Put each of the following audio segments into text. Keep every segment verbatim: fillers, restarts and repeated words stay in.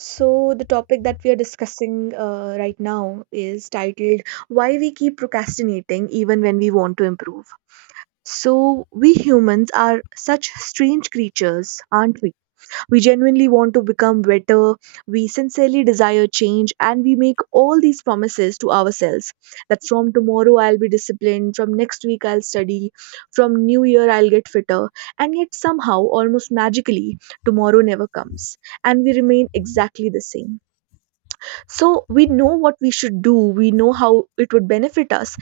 So, the topic that we are discussing uh, right now is titled Why We Keep Procrastinating Even When We Want to Improve. So, we humans are such strange creatures, aren't we? We genuinely want to become better, we sincerely desire change, and we make all these promises to ourselves that from tomorrow I'll be disciplined, from next week I'll study, from new year I'll get fitter, and yet somehow, almost magically, tomorrow never comes and we remain exactly the same. So we know what we should do, we know how it would benefit us.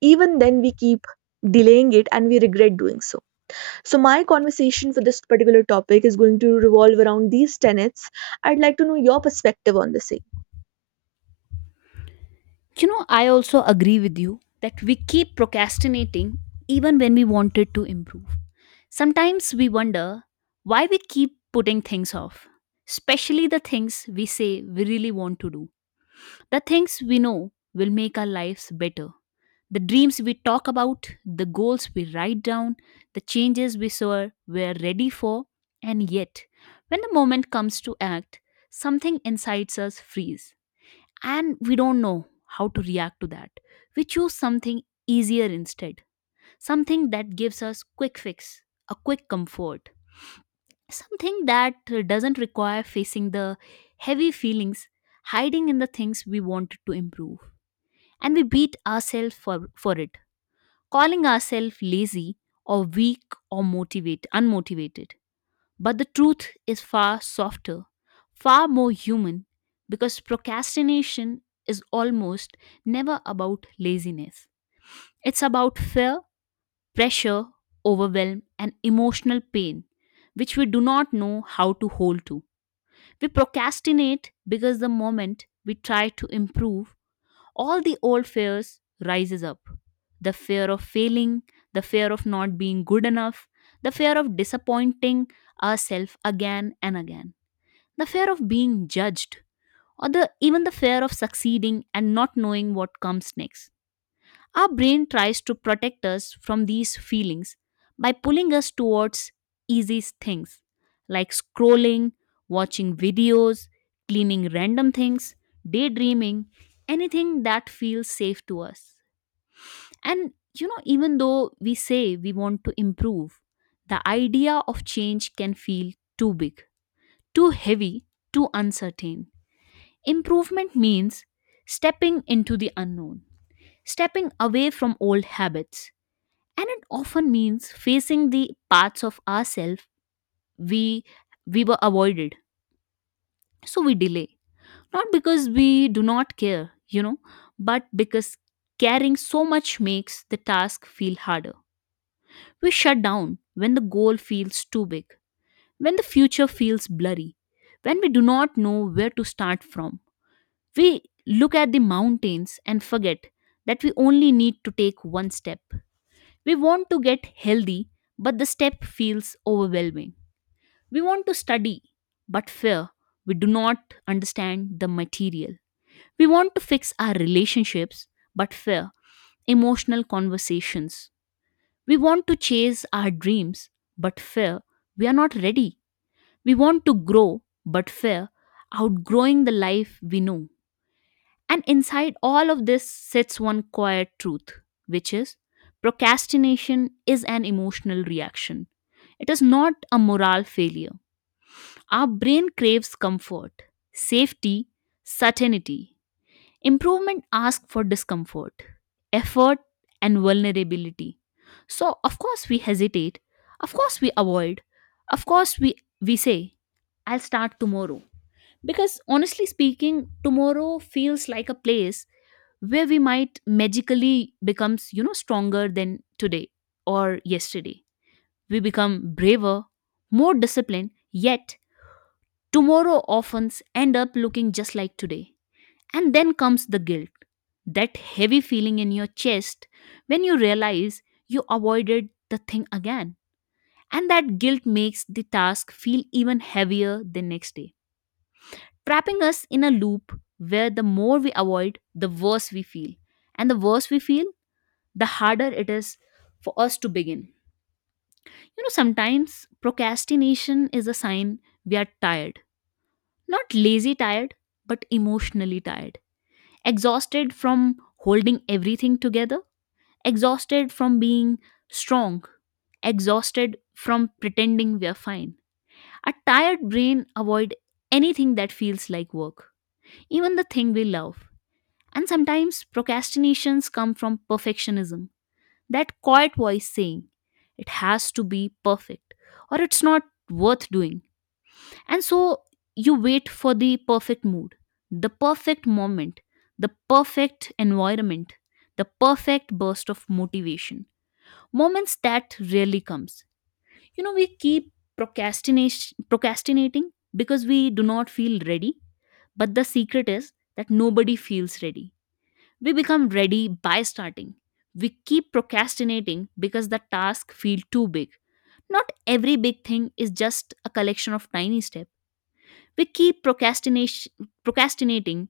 Even then, we keep delaying it and we regret doing so. So, my conversation for this particular topic is going to revolve around these tenets. I'd like to know your perspective on the same. You know, I also agree with you that we keep procrastinating even when we wanted to improve. Sometimes we wonder why we keep putting things off, especially the things we say we really want to do, the things we know will make our lives better, the dreams we talk about, the goals we write down, the changes we saw we're ready for, and yet, when the moment comes to act, something inside us freeze and we don't know how to react to that. We choose something easier instead, something that gives us quick fix, a quick comfort, something that uh, doesn't require facing the heavy feelings hiding in the things we wanted to improve. And we beat ourselves for, for it, calling ourselves lazy or weak or motivate unmotivated. But the truth is far softer, far more human, because procrastination is almost never about laziness. It's about fear, pressure, overwhelm, and emotional pain, which we do not know how to hold to. We procrastinate because the moment we try to improve, all the old fears rises up. The fear of failing, the fear of not being good enough, the fear of disappointing ourselves again and again, the fear of being judged, or the, even the fear of succeeding and not knowing what comes next. Our brain tries to protect us from these feelings by pulling us towards easy things like scrolling, watching videos, cleaning random things, daydreaming, anything that feels safe to us. And you know, even though we say we want to improve, the idea of change can feel too big, too heavy, too uncertain. Improvement means stepping into the unknown, stepping away from old habits, and it often means facing the parts of ourselves we we were avoided. So we delay. Not because we do not care, you know, but because caring so much makes the task feel harder. We shut down when the goal feels too big, when the future feels blurry, when we do not know where to start from. We look at the mountains and forget that we only need to take one step. We want to get healthy, but the step feels overwhelming. We want to study, but fear we do not understand the material. We want to fix our relationships, but fear emotional conversations. We want to chase our dreams, but fear we are not ready. We want to grow, but fear outgrowing the life we know. And inside all of this sits one quiet truth, which is procrastination is an emotional reaction. It is not a moral failure. Our brain craves comfort, safety, certainty. Improvement asks for discomfort, effort, and vulnerability. So, of course, we hesitate. Of course, we avoid. Of course, we, we say, I'll start tomorrow. Because honestly speaking, tomorrow feels like a place where we might magically becomes you know stronger than today, or yesterday we become braver, more disciplined, yet tomorrow often end up looking just like today. And then comes the guilt, that heavy feeling in your chest when you realize you avoided the thing again, and that guilt makes the task feel even heavier the next day, trapping us in a loop where the more we avoid the worse we feel, and the worse we feel the harder it is for us to begin. You know, sometimes procrastination is a sign we are tired. Not lazy tired, but emotionally tired. Exhausted from holding everything together, exhausted from being strong, exhausted from pretending we are fine. A tired brain avoid anything that feels like work, even the thing we love. And sometimes procrastinations come from perfectionism. That quiet voice saying, it has to be perfect or it's not worth doing. And so you wait for the perfect mood, the perfect moment, the perfect environment, the perfect burst of motivation. Moments that rarely comes. You know, we keep procrastination procrastinating because we do not feel ready, but the secret is that nobody feels ready. We become ready by starting. We keep procrastinating because the task feels too big. Not every big thing is just a collection of tiny steps. We keep procrastination procrastinating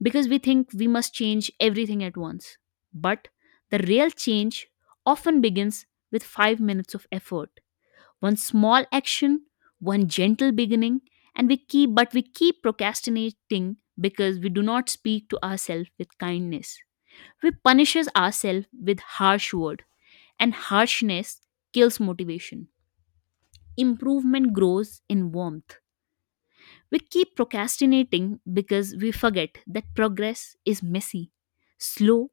because we think we must change everything at once. But the real change often begins with five minutes of effort. One small action, one gentle beginning. And we keep but we keep procrastinating because we do not speak to ourselves with kindness. We punishes ourselves with harsh word, and harshness kills motivation. Improvement grows in warmth. We keep procrastinating because we forget that progress is messy, slow,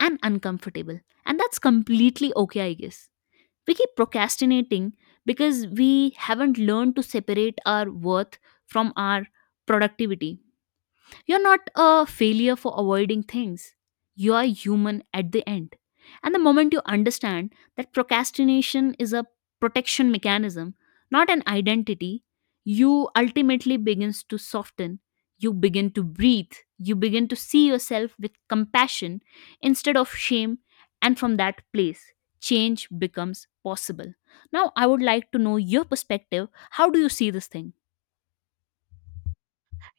and uncomfortable. And that's completely okay, I guess. We keep procrastinating because we haven't learned to separate our worth from our productivity. You're not a failure for avoiding things. You are human at the end. And the moment you understand that procrastination is a protection mechanism, not an identity, you ultimately begins to soften. You begin to breathe. You begin to see yourself with compassion instead of shame. And from that place, change becomes possible. Now, I would like to know your perspective. How do you see this thing?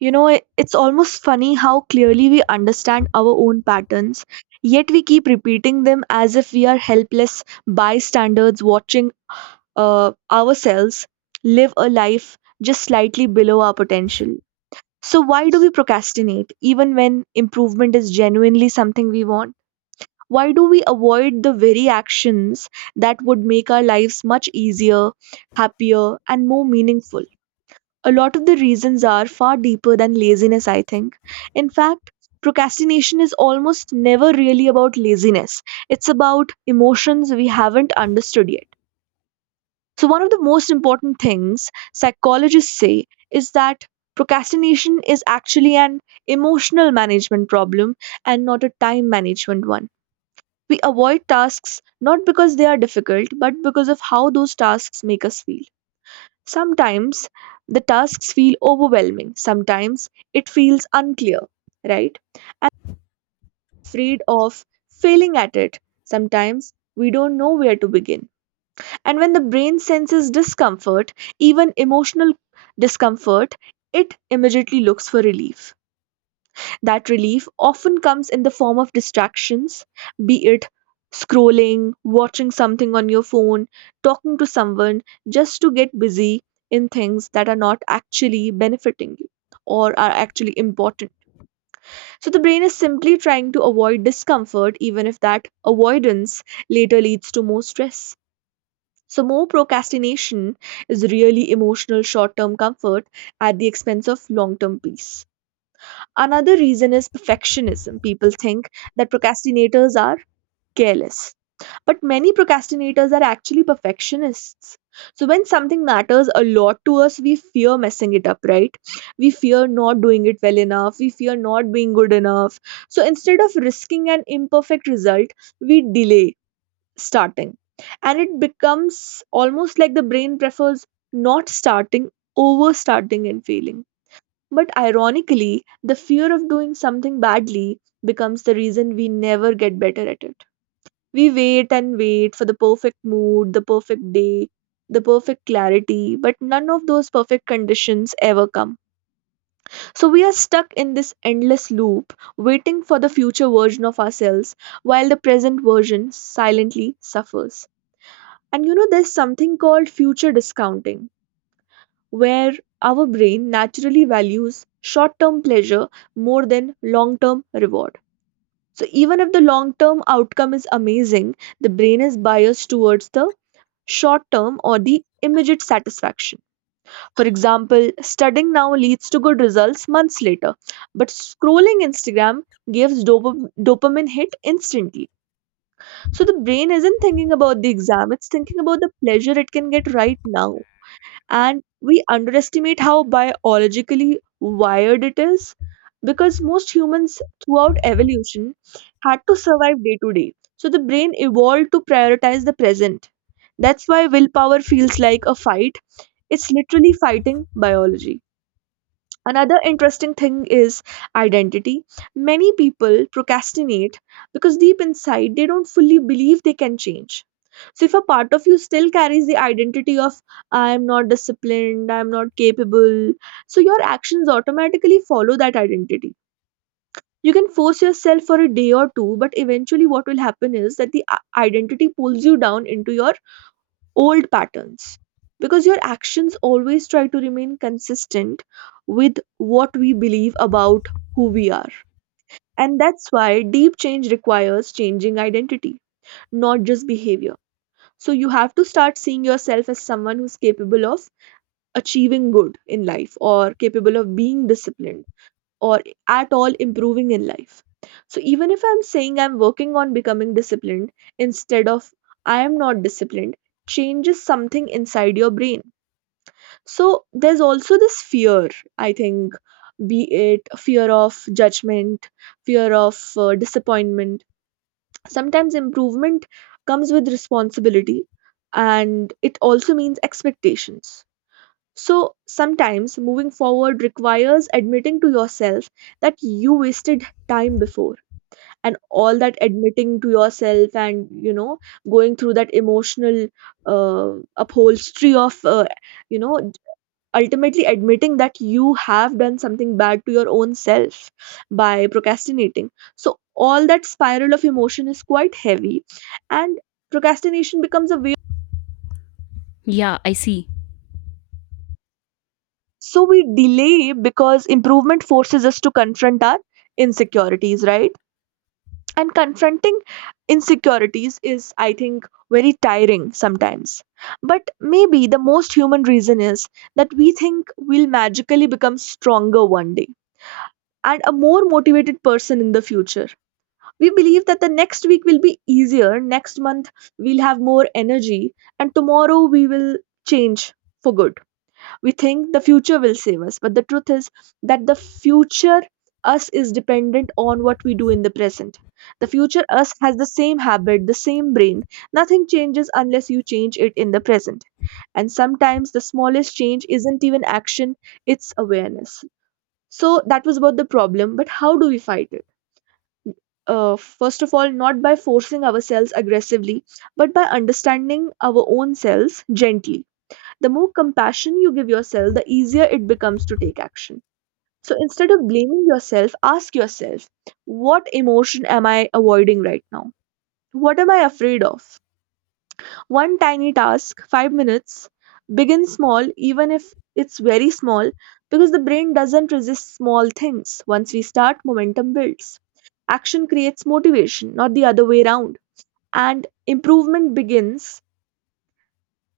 You know, it- it's almost funny how clearly we understand our own patterns, yet we keep repeating them as if we are helpless bystanders watching uh, ourselves live a life just slightly below our potential. So, why do we procrastinate even when improvement is genuinely something we want? Why do we avoid the very actions that would make our lives much easier, happier, and more meaningful? A lot of the reasons are far deeper than laziness, I think. In fact, procrastination is almost never really about laziness, it's about emotions we haven't understood yet. So, one of the most important things psychologists say is that procrastination is actually an emotional management problem and not a time management one. We avoid tasks not because they are difficult, but because of how those tasks make us feel. Sometimes the tasks feel overwhelming, sometimes it feels unclear, right? Afraid of failing at it. Sometimes we don't know where to begin. And when the brain senses discomfort, even emotional discomfort, it immediately looks for relief. That relief often comes in the form of distractions, be it scrolling, watching something on your phone, talking to someone, just to get busy in things that are not actually benefiting you or are actually important. So the brain is simply trying to avoid discomfort, even if that avoidance later leads to more stress. So, more procrastination is really emotional short term comfort at the expense of long term peace. Another reason is perfectionism. People think that procrastinators are careless, but many procrastinators are actually perfectionists. So, when something matters a lot to us, we fear messing it up, right? We fear not doing it well enough, we fear not being good enough. So, instead of risking an imperfect result, we delay starting. And it becomes almost like the brain prefers not starting over starting and failing. But ironically, the fear of doing something badly becomes the reason we never get better at it. We wait and wait for the perfect mood, the perfect day, the perfect clarity, but none of those perfect conditions ever come. So we are stuck in this endless loop, waiting for the future version of ourselves, while the present version silently suffers. And you know, there's something called future discounting, where our brain naturally values short term pleasure more than long term reward. So, even if the long term outcome is amazing, the brain is biased towards the short term or the immediate satisfaction. For example, studying now leads to good results months later, but scrolling Instagram gives dop- dopamine hit instantly. So the brain isn't thinking about the exam, it's thinking about the pleasure it can get right now. And we underestimate how biologically wired it is, because most humans throughout evolution had to survive day to day, so the brain evolved to prioritize the present. That's why willpower feels like a fight. It's literally fighting biology. Another interesting thing is identity. Many people procrastinate because deep inside they don't fully believe they can change. So, if a part of you still carries the identity of I am not disciplined, I am not capable, so your actions automatically follow that identity. You can force yourself for a day or two, but eventually, what will happen is that the i- identity pulls you down into your old patterns, because your actions always try to remain consistent with what we believe about who we are. And that's why deep change requires changing identity, not just behavior. So you have to start seeing yourself as someone who's capable of achieving good in life or capable of being disciplined or at all improving in life. So even if I'm saying I'm working on becoming disciplined instead of I am not disciplined, changes something inside your brain. So there's also this fear, I think, be it fear of judgment, fear of uh, disappointment. Sometimes improvement comes with responsibility and it also means expectations. So sometimes moving forward requires admitting to yourself that you wasted time before, and all that admitting to yourself, and you know going through that emotional uh, upholstery of uh, you know ultimately admitting that you have done something bad to your own self by procrastinating. So, all that spiral of emotion is quite heavy, and procrastination becomes a way. Yeah, I see. So, we delay because improvement forces us to confront our insecurities, right? And confronting insecurities is, I think, very tiring sometimes. But maybe the most human reason is that we think we'll magically become stronger one day and a more motivated person in the future. We believe that the next week will be easier, next month we'll have more energy, and tomorrow we will change for good. We think the future will save us, but the truth is that the future us is dependent on what we do in the present. The future us has the same habit, the same brain. Nothing changes unless you change it in the present. And sometimes the smallest change isn't even action, it's awareness. So that was about the problem, but how do we fight it? Uh, first of all, not by forcing ourselves aggressively, but by understanding our own selves gently. The more compassion you give yourself, the easier it becomes to take action. So instead of blaming yourself, ask yourself, what emotion am I avoiding right now? What am I afraid of? One tiny task, five minutes, begin small, even if it's very small, because the brain doesn't resist small things. Once we start, momentum builds. Action creates motivation, not the other way around. And improvement begins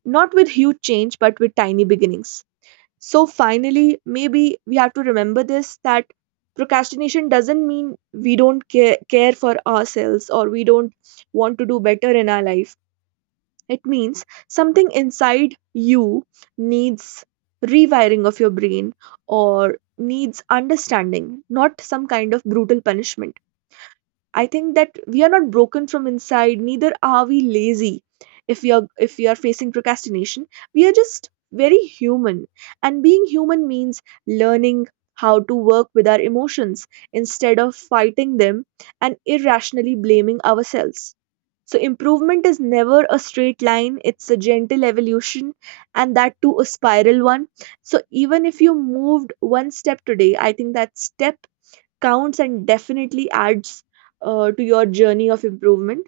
not with huge change, but with tiny beginnings. So, finally, maybe we have to remember this, that procrastination doesn't mean we don't care, care for ourselves or we don't want to do better in our life. It means something inside you needs rewiring of your brain or needs understanding, not some kind of brutal punishment. I think that we are not broken from inside, neither are we lazy. If we are if we are facing procrastination, we are just very human. And being human means learning how to work with our emotions instead of fighting them and irrationally blaming ourselves. So improvement is never a straight line, it's a gentle evolution, and that too a spiral one. So even if you moved one step today, I think that step counts and definitely adds uh, to your journey of improvement.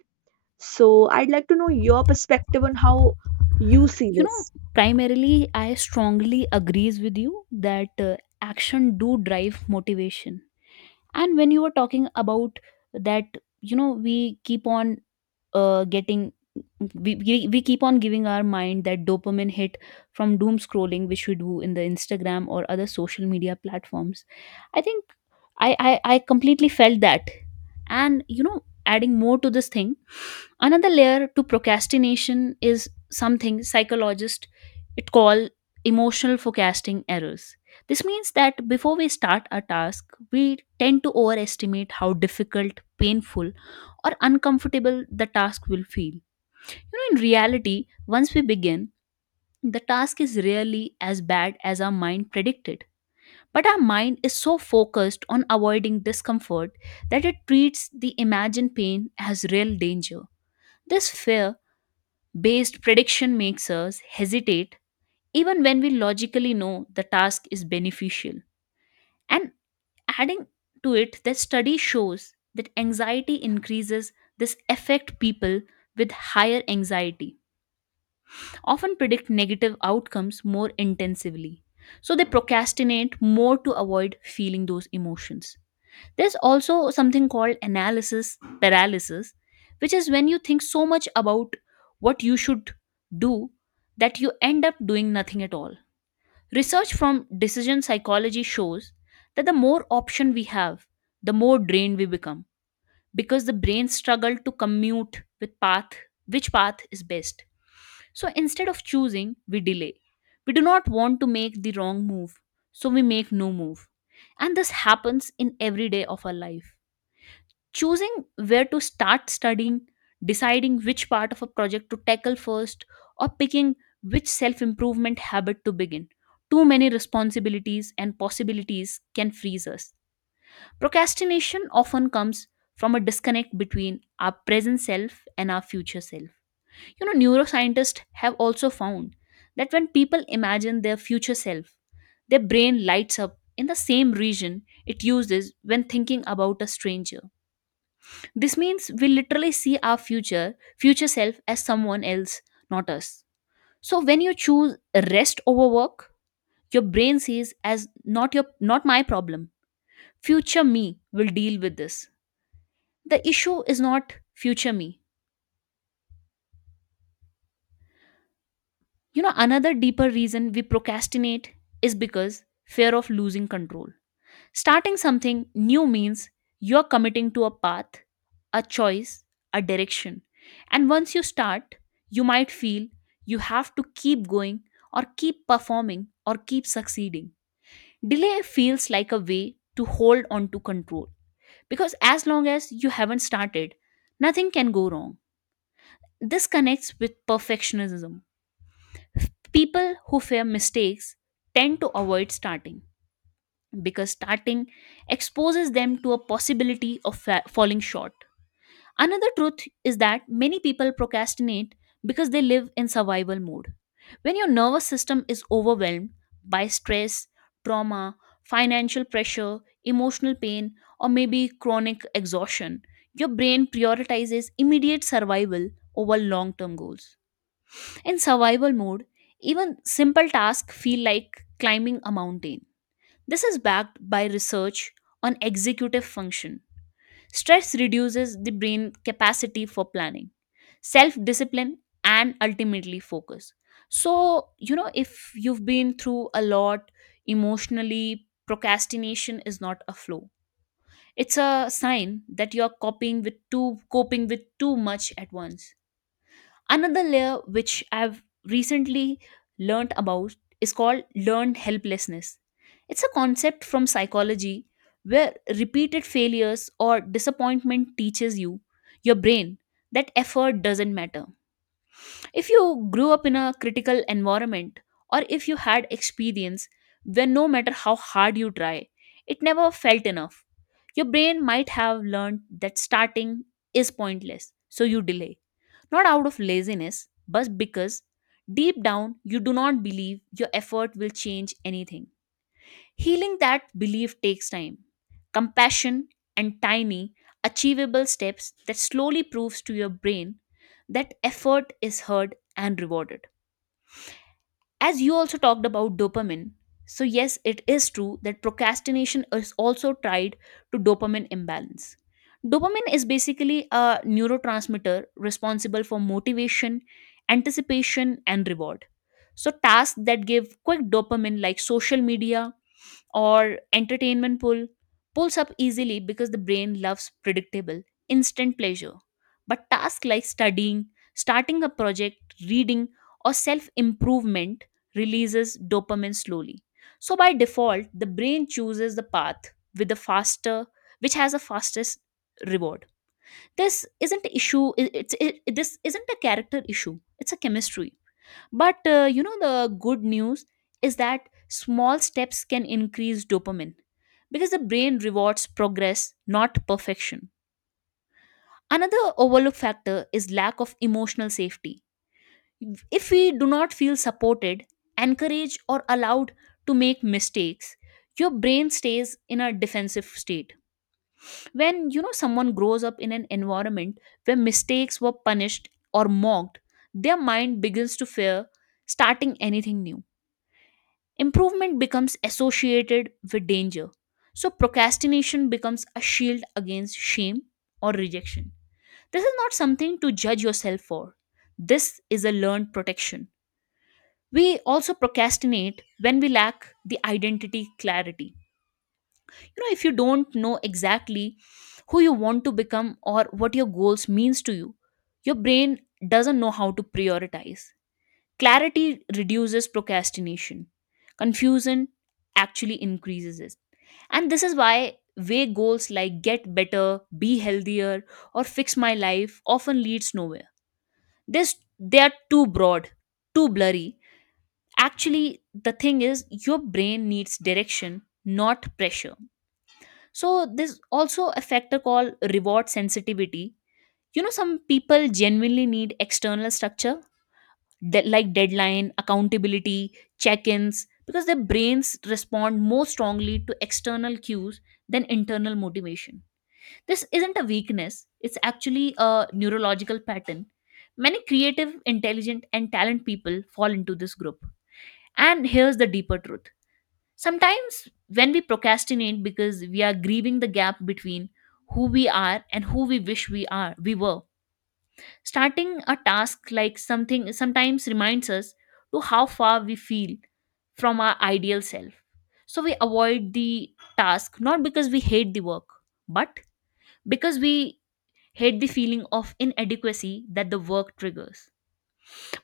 So, I'd like to know your perspective on how you see you know this. Primarily, I strongly agrees with you that uh, action do drive motivation. And when you were talking about that you know we keep on uh, getting, we, we, we keep on giving our mind that dopamine hit from doom scrolling which we do in the Instagram or other social media platforms, I think i i, I completely felt that. And you know adding more to this thing, another layer to procrastination is something psychologists it call emotional forecasting errors. This means that before we start a task, we tend to overestimate how difficult, painful, or uncomfortable the task will feel. You know in reality, once we begin, the task is rarely as bad as our mind predicted, but our mind is so focused on avoiding discomfort that it treats the imagined pain as real danger. This fear based prediction makes us hesitate even when we logically know the task is beneficial. And adding to it, the study shows that anxiety increases this affect. People with higher anxiety often predict negative outcomes more intensively, so they procrastinate more to avoid feeling those emotions. There's also something called analysis paralysis, which is when you think so much about what you should do that you end up doing nothing at all. Research from decision psychology shows that the more option we have, the more drained we become because the brain struggle to commute with path, which path is best. So instead of choosing, we delay. We do not want to make the wrong move, so we make no move. And this happens in every day of our life: choosing where to start studying, deciding which part of a project to tackle first, or picking which self improvement habit to begin. Too many responsibilities and possibilities can freeze us. Procrastination often comes from a disconnect between our present self and our future self. You know, neuroscientists have also found that when people imagine their future self, their brain lights up in the same region it uses when thinking about a stranger. This means we literally see our future, future self as someone else, not us. So when you choose rest over work, your brain sees as not your not my problem. Future me will deal with this. The issue is not future me. You know another deeper reason we procrastinate is because fear of losing control. Starting something new means you're committing to a path, a choice, a direction. And once you start, you might feel you have to keep going or keep performing or keep succeeding. Delay feels like a way to hold on to control, because as long as you haven't started, nothing can go wrong. This connects with perfectionism. People who fear mistakes tend to avoid starting, because starting exposes them to a possibility of fa- falling short. Another truth is that many people procrastinate because they live in survival mode. When your nervous system is overwhelmed by stress, trauma, financial pressure, emotional pain, or maybe chronic exhaustion, your brain prioritizes immediate survival over long term goals. In survival mode, even simple tasks feel like climbing a mountain. This is backed by research on executive function. Stress reduces the brain capacity for planning, self discipline, and ultimately focus. So, you know, if you've been through a lot emotionally, procrastination is not a flaw. It's a sign that you're coping with too coping with too much at once. Another layer which I've recently learnt about is called learned helplessness. It's a concept from psychology where repeated failures or disappointment teaches you, your brain, that effort doesn't matter. If you grew up in a critical environment, or if you had experience where no matter how hard you try, it never felt enough, your brain might have learned that starting is pointless, so you delay not out of laziness, but because deep down you do not believe your effort will change anything. Healing that belief takes time, compassion, and tiny, achievable steps that slowly proves to your brain that effort is heard and rewarded. As you also talked about dopamine, so yes, it is true that procrastination is also tied to dopamine imbalance. Dopamine is basically a neurotransmitter responsible for motivation, anticipation and reward. So tasks that give quick dopamine like social media or entertainment pull pulls up easily because the brain loves predictable, instant pleasure. But tasks like studying, starting a project, reading, or self improvement releases dopamine slowly. So by default, the brain chooses the path with the faster, which has the fastest reward. This isn't issue. i- It's it, this isn't a character issue. It's a chemistry, but uh, you know, the good news is that small steps can increase dopamine because the brain rewards progress, not perfection. Another overlook factor is lack of emotional safety. If we do not feel supported, encouraged, or allowed to make mistakes, your brain stays in a defensive state. When you know someone grows up in an environment where mistakes were punished or mocked, their mind begins to fear starting anything new. Improvement becomes associated with danger. So procrastination becomes a shield against shame or rejection. This is not something to judge yourself for. This is a learned protection. We also procrastinate when we lack the identity clarity. You know, if you don't know exactly who you want to become or what your goals means to you, your brain doesn't know how to prioritize. Clarity reduces procrastination, confusion actually increases it. And this is why vague goals like get better, be healthier, or fix my life often leads nowhere. This they are too broad, too blurry. Actually, the thing is your brain needs direction, not pressure. So there's also a factor called reward sensitivity. You know, some people genuinely need external structure de- like deadline, accountability, check ins, because their brains respond more strongly to external cues than internal motivation. This isn't a weakness, it's actually a neurological pattern. Many creative, intelligent, and talented people fall into this group. And here's the deeper truth, sometimes when we procrastinate because we are grieving the gap between who we are and who we wish we are we were. Starting a task like something sometimes reminds us to how far we feel from our ideal self. So we avoid the task not because we hate the work, but because we hate the feeling of inadequacy that the work triggers.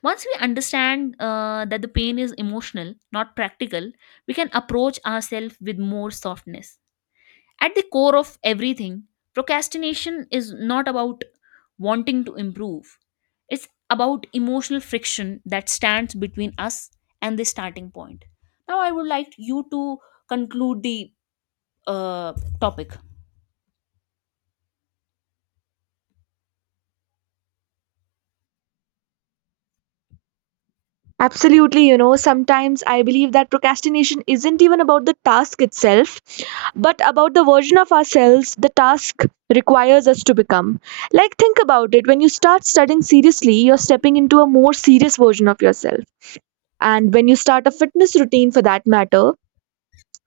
Once we understand uh, that the pain is emotional, not practical, we can approach ourselves with more softness. At the core of everything, procrastination is not about wanting to improve, it's about emotional friction that stands between us and the starting point. Now, I would like you to conclude the uh, topic. Absolutely, you know, sometimes I believe that procrastination isn't even about the task itself, but about the version of ourselves the task requires us to become. Like, think about it, when you start studying seriously, you're stepping into a more serious version of yourself. And when you start a fitness routine for that matter,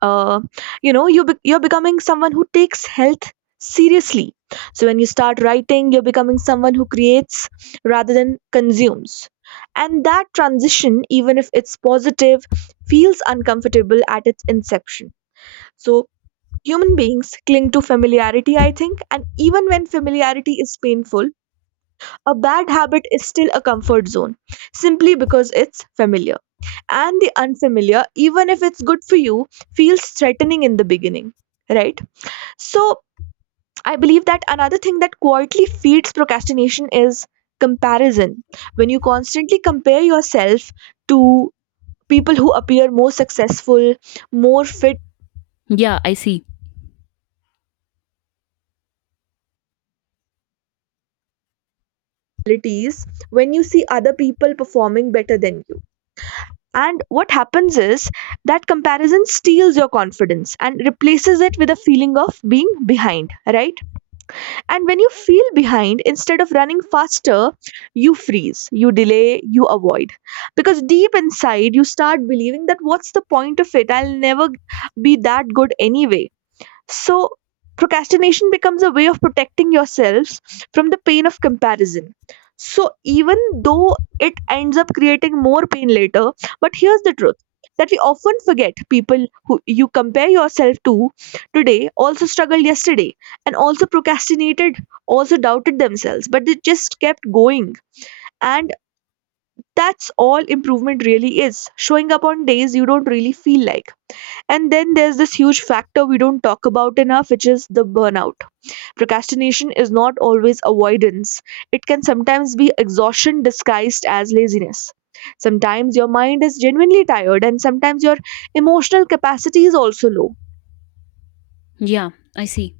uh, you know you be- you're becoming someone who takes health seriously. So when you start writing, you're becoming someone who creates rather than consumes. And that transition, even if it's positive, feels uncomfortable at its inception. So human beings cling to familiarity, I think, and even when familiarity is painful, a bad habit is still a comfort zone, simply because it's familiar. And the unfamiliar, even if it's good for you, feels threatening in the beginning, right? So, I believe that another thing that quietly feeds procrastination is comparison. When you constantly compare yourself to people who appear more successful, more fit Yeah, I see. qualities, when you see other people performing better than you. And what happens is that comparison steals your confidence and replaces it with a feeling of being behind, right? And when you feel behind, instead of running faster, you freeze, you delay, you avoid. Because deep inside, you start believing that what's the point of it? I'll never be that good anyway. So, procrastination becomes a way of protecting yourselves from the pain of comparison. So, even though it ends up creating more pain later, but here's the truth that we often forget: people who you compare yourself to today also struggled yesterday and also procrastinated, also doubted themselves, but they just kept going. And that's all improvement really is, showing up on days you don't really feel like. And then there's this huge factor we don't talk about enough, which is the burnout. Procrastination is not always avoidance, it can sometimes be exhaustion disguised as laziness. Sometimes your mind is genuinely tired, and sometimes your emotional capacity is also low. Yeah, I see.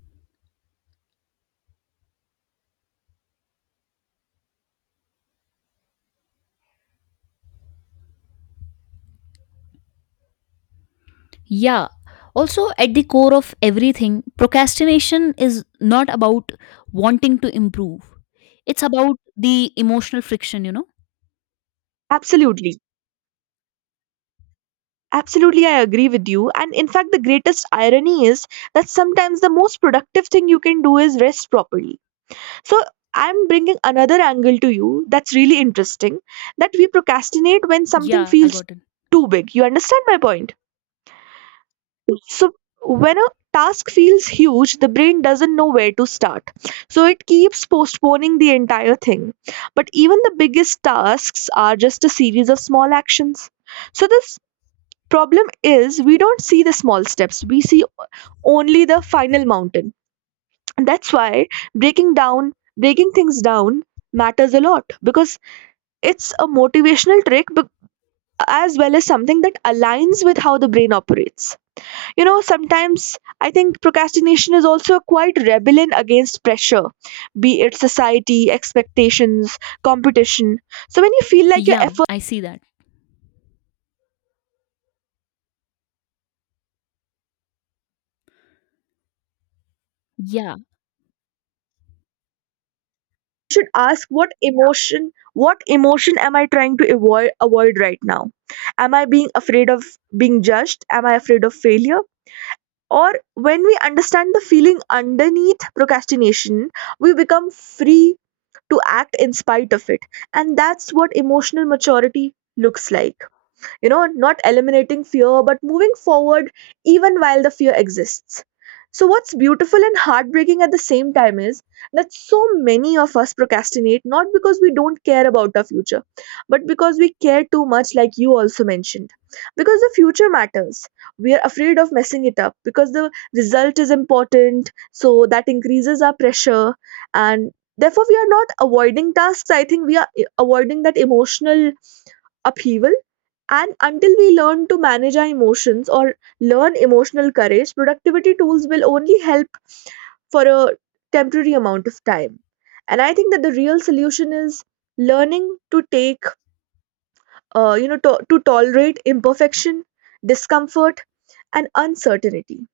Yeah. Also, at the core of everything, procrastination is not about wanting to improve. It's about the emotional friction, you know? Absolutely. Absolutely, I agree with you. And in fact, the greatest irony is that sometimes the most productive thing you can do is rest properly. So I'm bringing another angle to you that's really interesting, that we procrastinate when something Yeah, I feels got it. too big. You understand my point? So when a task feels huge, the brain doesn't know where to start. So it keeps postponing the entire thing. But even the biggest tasks are just a series of small actions. So this problem is we don't see the small steps. We see only the final mountain. And that's why breaking down, breaking things down matters a lot, because it's a motivational trick, but as well as something that aligns with how the brain operates. You know, sometimes I think procrastination is also quite rebellion against pressure, be it society, expectations, competition. So when you feel like your Yeah, effort I see that. Yeah. should ask, what emotion what emotion am I trying to avoid avoid right now? Am I being afraid of being judged? Am I afraid of failure? Or when we understand the feeling underneath procrastination, we become free to act in spite of it. And that's what emotional maturity looks like, you know, not eliminating fear but moving forward even while the fear exists. So what's beautiful and heartbreaking at the same time is that so many of us procrastinate not because we don't care about our future, but because we care too much, like you also mentioned. Because the future matters, we are afraid of messing it up, because the result is important. So that increases our pressure, and therefore we are not avoiding tasks, I think. We are eh, avoiding that emotional upheaval. And until we learn to manage our emotions or learn emotional courage, productivity tools will only help for a temporary amount of time. And I think that the real solution is learning to take, uh, you know, to, to tolerate imperfection, discomfort, and uncertainty.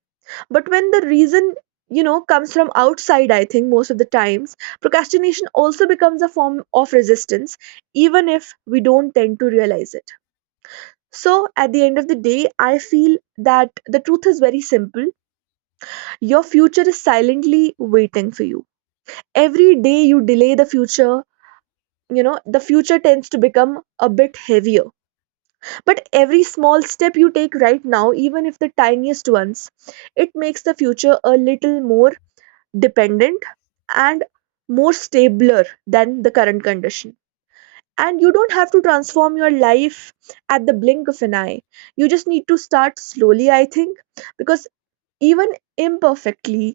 But when the reason, you know, comes from outside, I think most of the times, procrastination also becomes a form of resistance, even if we don't tend to realize it. So at the end of the day, I feel that the truth is very simple. Your future is silently waiting for you. Every day you delay the future, you know, the future tends to become a bit heavier. But every small step you take right now, even if the tiniest ones, it makes the future a little more dependent and more stabler than the current condition. And you don't have to transform your life at the blink of an eye. You just need to start slowly, I think. Because even imperfectly,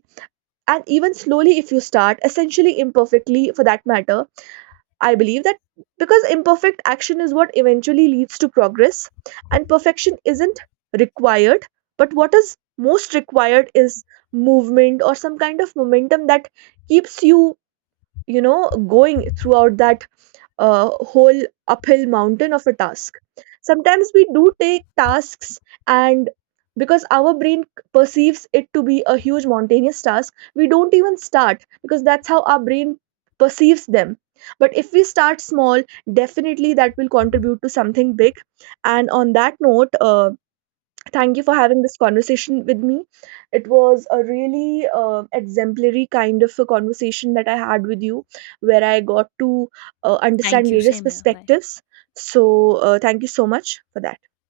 and even slowly, if you start essentially imperfectly for that matter, I believe that, because imperfect action is what eventually leads to progress, and perfection isn't required. But what is most required is movement, or some kind of momentum that keeps you, you know, going throughout that a whole uphill mountain of a task. Sometimes we do take tasks, and because our brain perceives it to be a huge mountainous task, we don't even start, because that's how our brain perceives them. But if we start small, definitely that will contribute to something big. And on that note, uh, thank you for having this conversation with me. It was a really uh, exemplary kind of a conversation that I had with you, where I got to uh, understand Thank you. various Same here. Bye. perspectives. So, uh, thank you so much for that.